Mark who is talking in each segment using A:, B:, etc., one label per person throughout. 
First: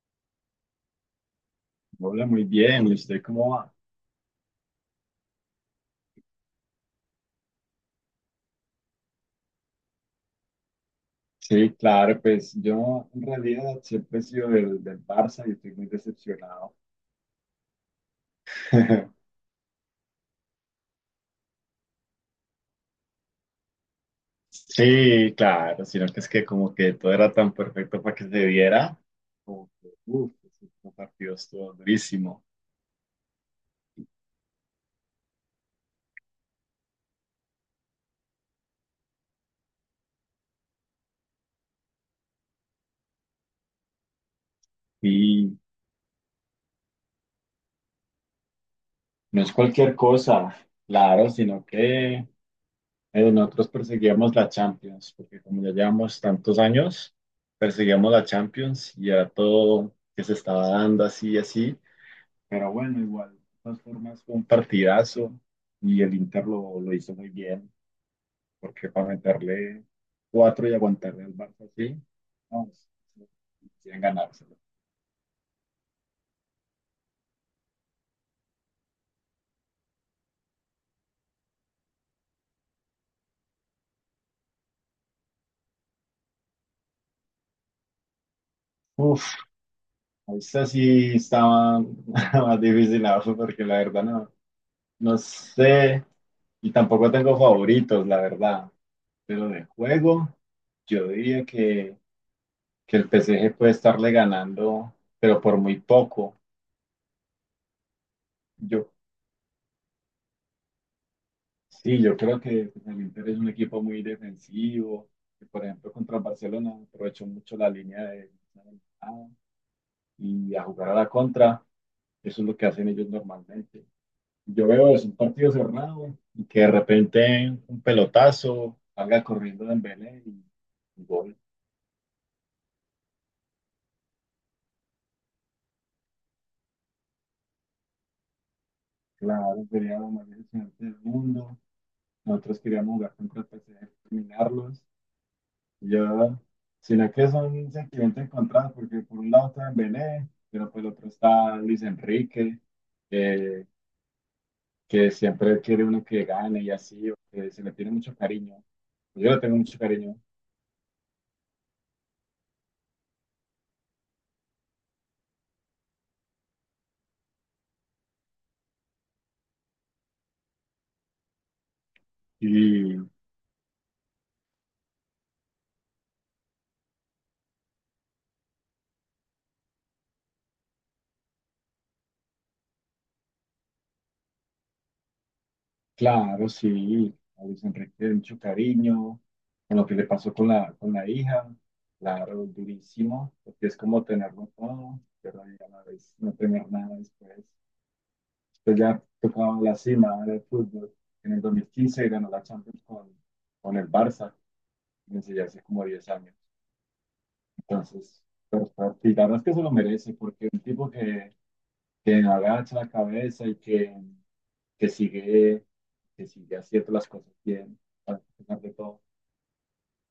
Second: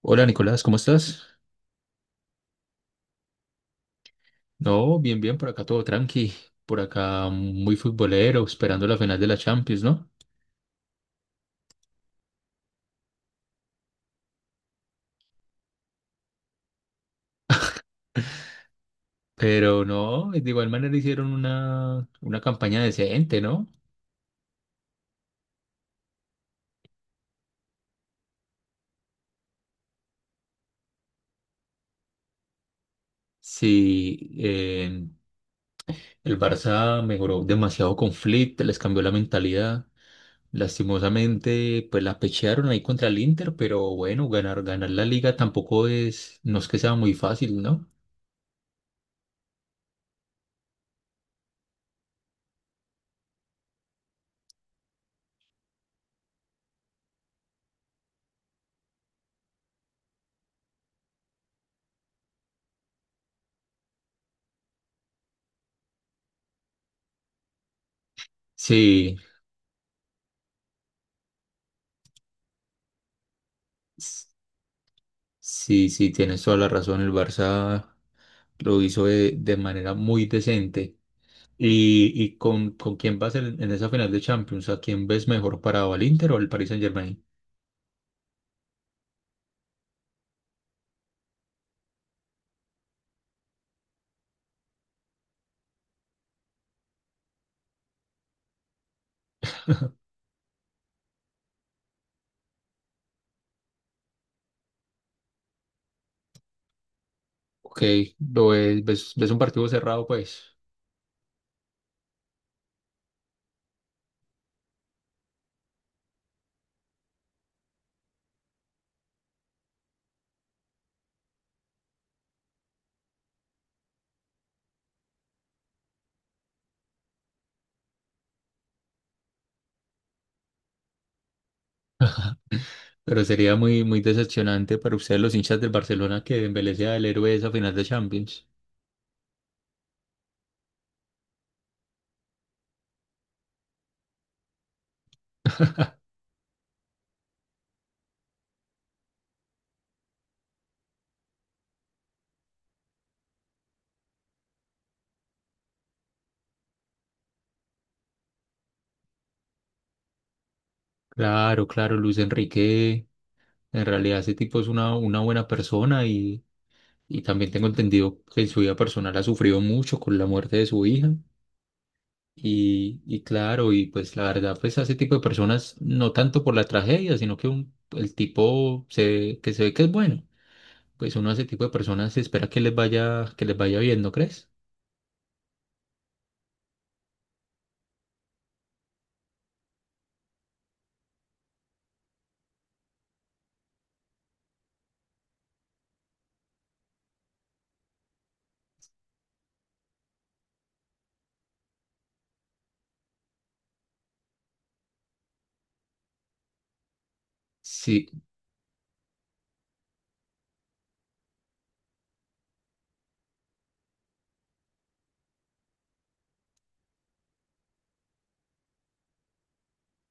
A: Hola Nicolás, ¿cómo estás?
B: Hola, muy bien. ¿Y usted cómo va?
A: No, bien, bien, por acá todo tranqui, por acá muy futbolero, esperando la final de la Champions, ¿no?
B: Sí, claro, pues yo en realidad siempre he sido del Barça y estoy muy decepcionado.
A: Pero no, de igual manera hicieron una campaña decente, ¿no?
B: Sí, claro, sino que es que como que todo era tan perfecto para que se viera, como que, uff, este partido estuvo durísimo.
A: Sí, el Barça mejoró demasiado con Flick, les cambió la mentalidad. Lastimosamente, pues la pechearon ahí contra el Inter, pero bueno, ganar, ganar la liga
B: Y
A: tampoco es, no es que sea muy fácil, ¿no?
B: no es cualquier cosa, claro, sino que nosotros perseguíamos la Champions, porque como ya llevamos tantos años, perseguíamos la Champions y era todo que se estaba dando así y así. Pero bueno, igual, de todas formas, fue un partidazo y el Inter lo hizo muy bien, porque para
A: Sí,
B: meterle cuatro y aguantarle al Barça así, no, quieren
A: s-
B: ganárselo.
A: sí, sí, tienes toda la razón, el Barça. Lo hizo de manera muy decente. Y con quién vas en esa final de Champions? ¿A quién ves mejor parado, al Inter o al Paris Saint-Germain?
B: Uf, esta sí estaba más difícil abajo, porque la verdad no, no sé, y tampoco tengo favoritos, la verdad, pero de juego, yo diría que el PSG puede estarle ganando, pero por muy poco.
A: Ok, lo ves,
B: Yo
A: ves, ves un partido cerrado, pues.
B: Sí, yo creo que pues, el Inter es un equipo muy defensivo, que por ejemplo contra el Barcelona aprovechó mucho la línea de y a jugar a la contra, eso es lo que hacen ellos normalmente. Yo veo es un partido cerrado y que de repente un pelotazo salga corriendo Dembélé y gol.
A: Pero sería muy, muy decepcionante para ustedes, los hinchas del Barcelona, que Dembélé sea el héroe de esa final de Champions.
B: Claro, sería lo más decepcionante del mundo. Nosotros queríamos jugar contra el PSG, dominarlos, Yo, sino que son sentimientos encontrados, porque por un lado está Dembélé, pero por el otro está Luis Enrique, eh, que siempre quiere uno que gane y así, o que se le tiene mucho cariño. Yo le tengo mucho cariño.
A: Claro, claro, Luis Enrique. En realidad, ese tipo es una buena persona y también tengo entendido que en su vida personal ha sufrido mucho con la muerte de su hija.
B: Y
A: Y claro, y pues la verdad, pues a ese tipo de personas, no tanto por la tragedia, sino que el tipo se, que se ve que es bueno, pues uno a ese tipo de personas se espera que les vaya bien, ¿no crees?
B: claro, sí, a Luis Enrique le tiene mucho cariño, con lo que le pasó con la hija, claro, durísimo, porque es como tenerlo todo, pero ya no, no tener nada después. Pues ya tocaba la cima del fútbol. En el 2015 ganó la Champions con el Barça, desde ya hace como 10 años.
A: Sí,
B: Entonces, pero, y la verdad es que se lo merece, porque un tipo que agacha la cabeza y que que sigue haciendo las cosas bien, a pesar de todo.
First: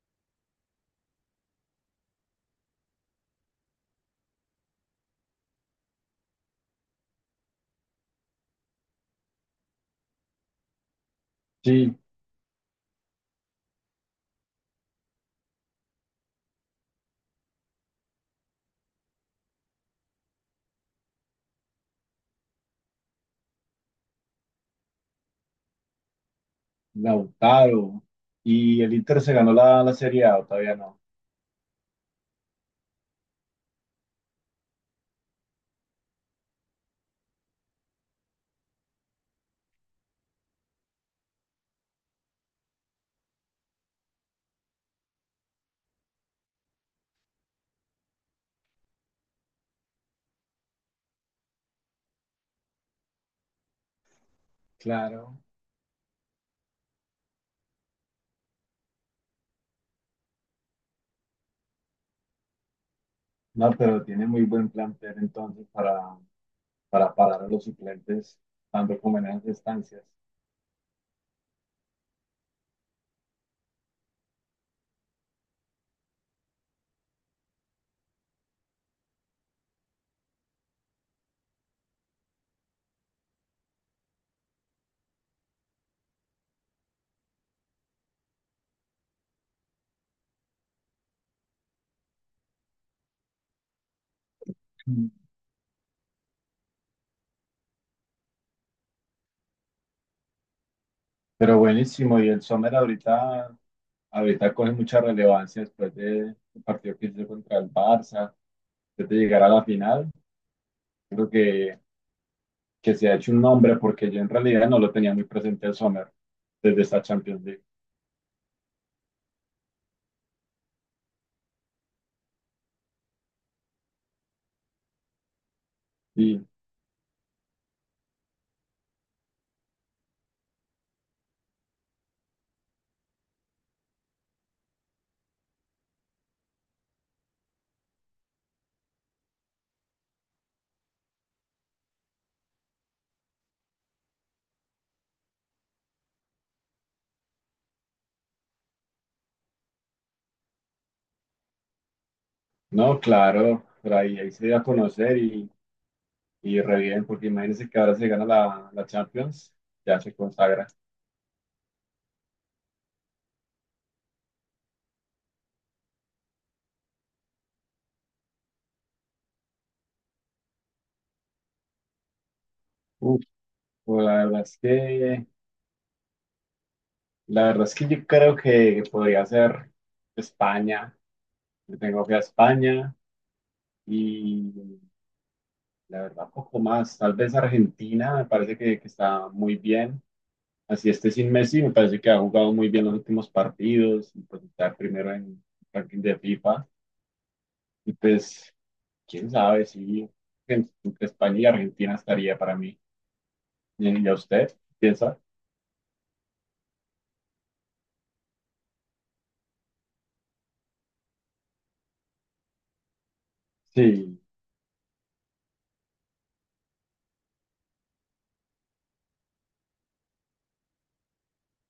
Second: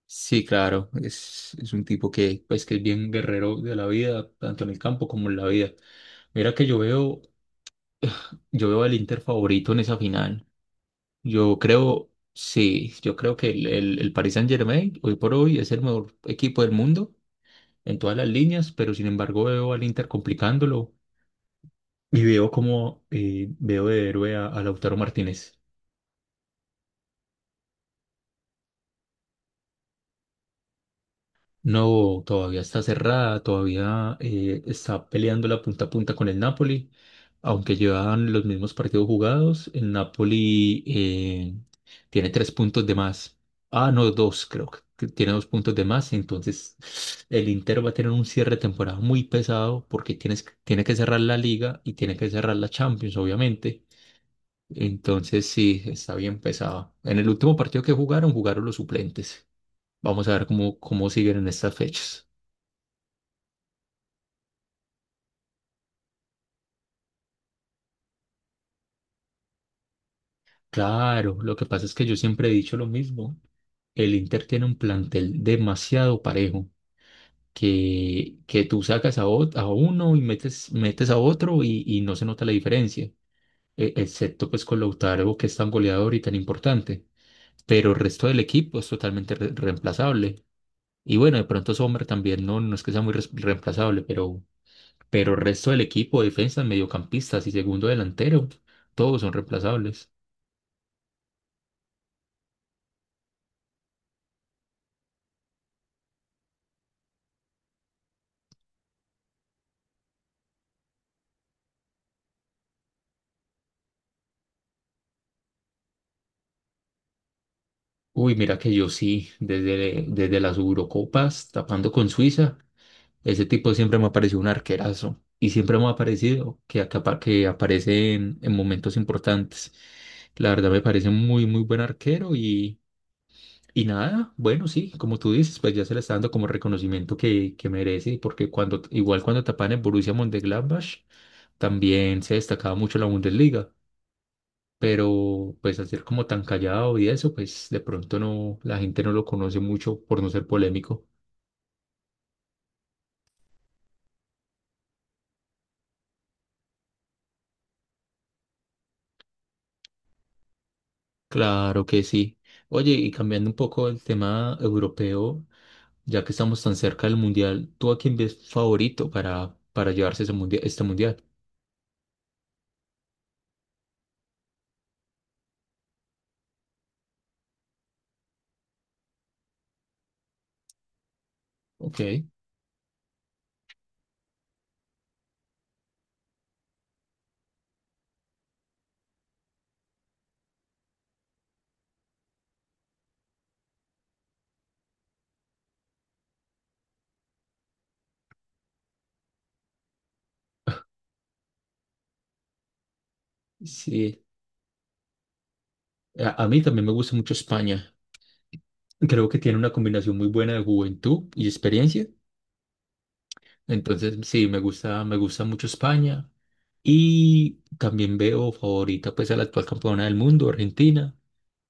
A: sí, claro, es un tipo que, pues, que es bien guerrero de la vida, tanto en el campo como en la vida. Mira que yo veo al Inter favorito en esa final. Yo
B: Sí,
A: creo, sí, yo creo que el Paris Saint-Germain hoy por hoy es el mejor equipo del mundo en todas las líneas, pero sin embargo veo al Inter complicándolo y veo como veo de héroe a Lautaro Martínez.
B: Lautaro. Y el Inter se ganó la Serie A, ¿o todavía no?
A: No, todavía está cerrada, todavía está peleando la punta a punta con el Napoli, aunque llevan los mismos partidos jugados, el Napoli tiene tres puntos de más. Ah, no, dos creo que tiene dos puntos de más, entonces el Inter va a tener un cierre de temporada muy pesado porque tienes, tiene que cerrar la liga y tiene que cerrar la Champions, obviamente.
B: Claro.
A: Entonces sí, está bien pesado. En el último partido que jugaron, jugaron los suplentes. Vamos a ver cómo, cómo siguen en estas fechas.
B: No, pero tiene muy buen plantel entonces para parar a los suplentes, dando como en esas estancias.
A: Claro, lo que pasa es que yo siempre he dicho lo mismo. El Inter tiene un plantel demasiado parejo, que tú sacas a, a uno y metes, metes a otro y no se nota la diferencia, excepto pues con Lautaro, que es tan goleador y tan importante. Pero el resto del equipo es totalmente reemplazable. Y bueno, de pronto Sommer también no, no es que sea muy reemplazable,
B: Mm.
A: pero el resto del equipo, defensas, mediocampistas y segundo delantero, todos son reemplazables.
B: Pero buenísimo, y el Sommer ahorita coge mucha relevancia después del partido que hizo contra el Barça, después de llegar a la final. Creo que se ha hecho un nombre porque yo en realidad no lo tenía muy presente el Sommer desde esta Champions League.
A: Uy, mira que yo sí, desde, desde las Eurocopas, tapando con Suiza, ese tipo siempre me ha parecido un arquerazo y siempre me ha
B: Y
A: parecido que, que aparece en momentos importantes. La verdad me parece muy, muy buen arquero y nada, bueno, sí, como tú dices, pues ya se le está dando como reconocimiento que merece, porque cuando, igual cuando tapan en Borussia Mönchengladbach, también se destacaba mucho en la Bundesliga. Pero pues al ser como tan callado y eso, pues de pronto no, la gente no lo conoce mucho por no ser polémico.
B: no, claro, pero ahí se dio a conocer y, re bien, porque imagínense que ahora se gana la Champions, ya se consagra.
A: Claro que sí. Oye, y cambiando un poco el tema europeo, ya que estamos tan cerca del mundial, ¿tú a quién ves favorito para llevarse ese mundial, este mundial?
B: Pues la verdad es que yo creo que podría ser España. Yo
A: Ok,
B: tengo que a España y la verdad poco más. Tal vez Argentina me parece que está muy bien. Así esté sin Messi, me parece que ha jugado muy bien los últimos partidos y pues está primero en el ranking de FIFA. Y pues, quién sabe si entre España y Argentina estaría para mí. ¿Y a
A: sí.
B: usted piensa?
A: A mí también me gusta mucho España. Creo que tiene una combinación muy buena de juventud y experiencia. Entonces,
B: Sí,
A: sí, me gusta mucho España y también veo favorita pues a la actual campeona del mundo, Argentina,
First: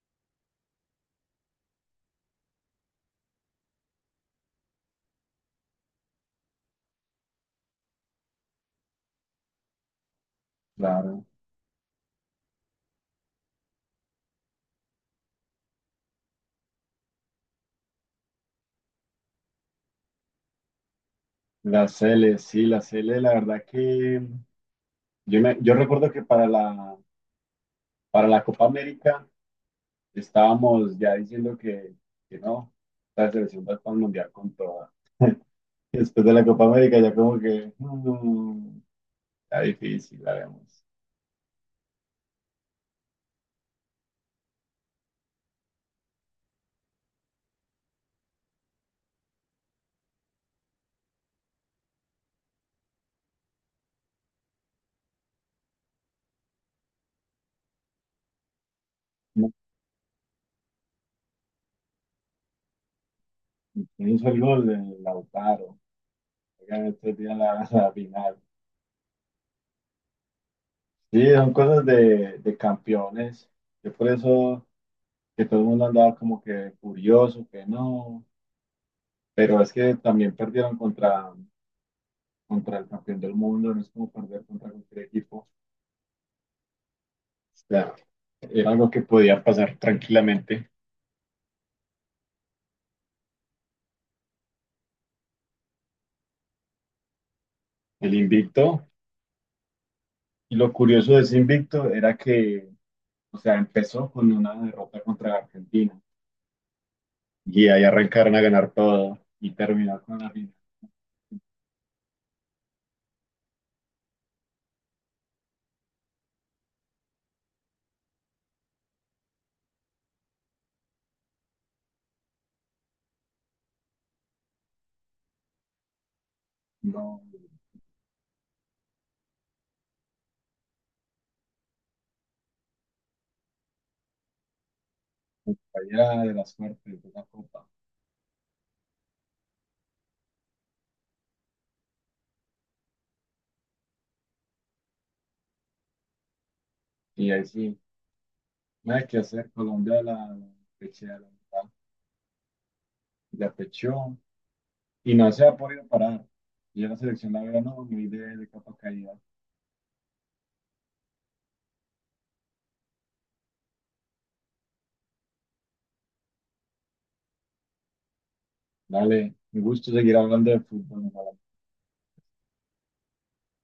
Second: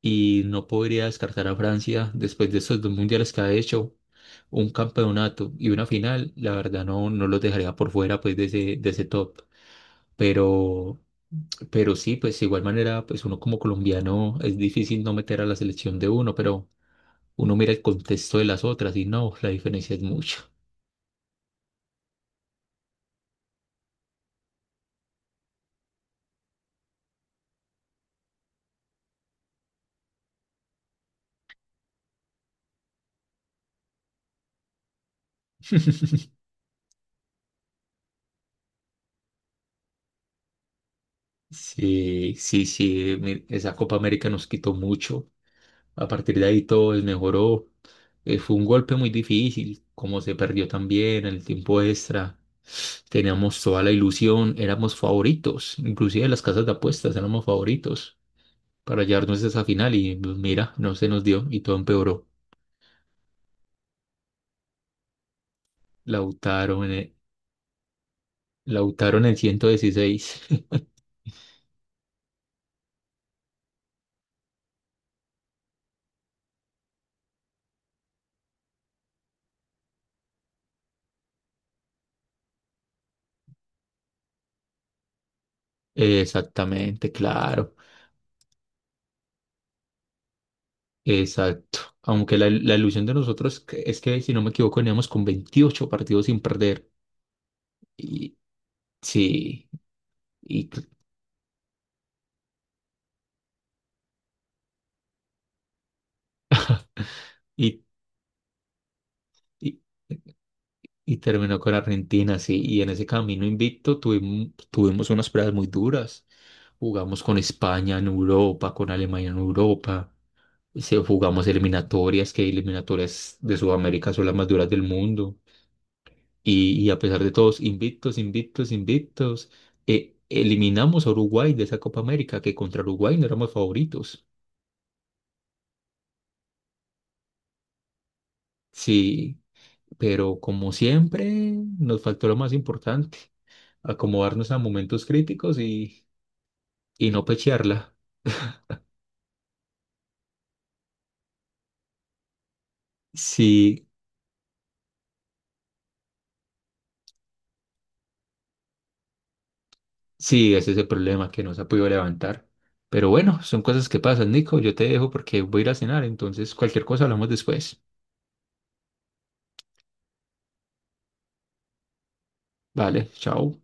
A: y no podría descartar a Francia después de esos dos mundiales que ha hecho, un campeonato y una final, la verdad no, no los dejaría por fuera pues de ese top, pero,
B: claro.
A: pero sí, pues de igual manera pues uno como colombiano es difícil no meter a la selección de uno, pero uno mira el contexto de las otras y no, la diferencia es mucho.
B: Las Cele, sí, las Cele, la verdad que yo, yo recuerdo que para la Copa América estábamos ya diciendo que no, la selección va para el Mundial con toda. Y después de la Copa América ya como que está difícil, la vemos.
A: Sí, sí, sí, esa Copa América nos quitó mucho. A partir de ahí todo desmejoró. Fue un golpe muy difícil, como se perdió también en el tiempo extra. Teníamos toda la ilusión, éramos favoritos, inclusive las casas de apuestas éramos favoritos para llevarnos a
B: No,
A: esa final y pues, mira, no se nos dio y todo empeoró.
B: ¿quién hizo el gol? El Lautaro.
A: Lautaron
B: Oigan,
A: en el,
B: estos días la, la final.
A: Lautaro en el 116.
B: Sí, son cosas de campeones. Yo por eso que todo el mundo andaba como que furioso, que no. Pero es que también perdieron contra el campeón del mundo, no es como perder contra cualquier equipo.
A: Exactamente,
B: O
A: claro,
B: sea, era algo que podía pasar tranquilamente.
A: exacto. Aunque la ilusión de nosotros es que, si no me equivoco, veníamos con 28 partidos sin perder.
B: El
A: Y
B: invicto,
A: sí,
B: y
A: y,
B: lo curioso de ese invicto era que, o sea, empezó con una derrota contra Argentina y
A: y,
B: ahí arrancaron a ganar todo y
A: y-
B: terminó con la final.
A: y terminó con Argentina, sí. Y en ese camino invicto tuvimos, tuvimos unas pruebas muy duras. Jugamos con España en Europa, con Alemania en Europa. Se, jugamos eliminatorias, que eliminatorias de Sudamérica son las más duras del mundo. Y a pesar
B: No,
A: de todos, invictos, invictos, invictos, eliminamos a Uruguay de esa Copa América, que contra Uruguay no éramos favoritos.
B: pues, allá de la suerte de la copa.
A: Sí, pero como siempre, nos faltó lo más importante, acomodarnos a momentos críticos y no
B: Y ahí sí,
A: pechearla.
B: nada que hacer, Colombia la pechea, la verdad, la
A: Sí,
B: pechó y no se ha podido parar. Y en la selección, la verdad, no, muy de capa caída.
A: sí, ese es el problema que no se ha podido levantar. Pero bueno, son cosas que pasan, Nico. Yo te dejo porque voy a ir a cenar, entonces cualquier cosa hablamos después.
B: Dale, me gusta seguir hablando de fútbol. ¿No?
A: Vale, chao.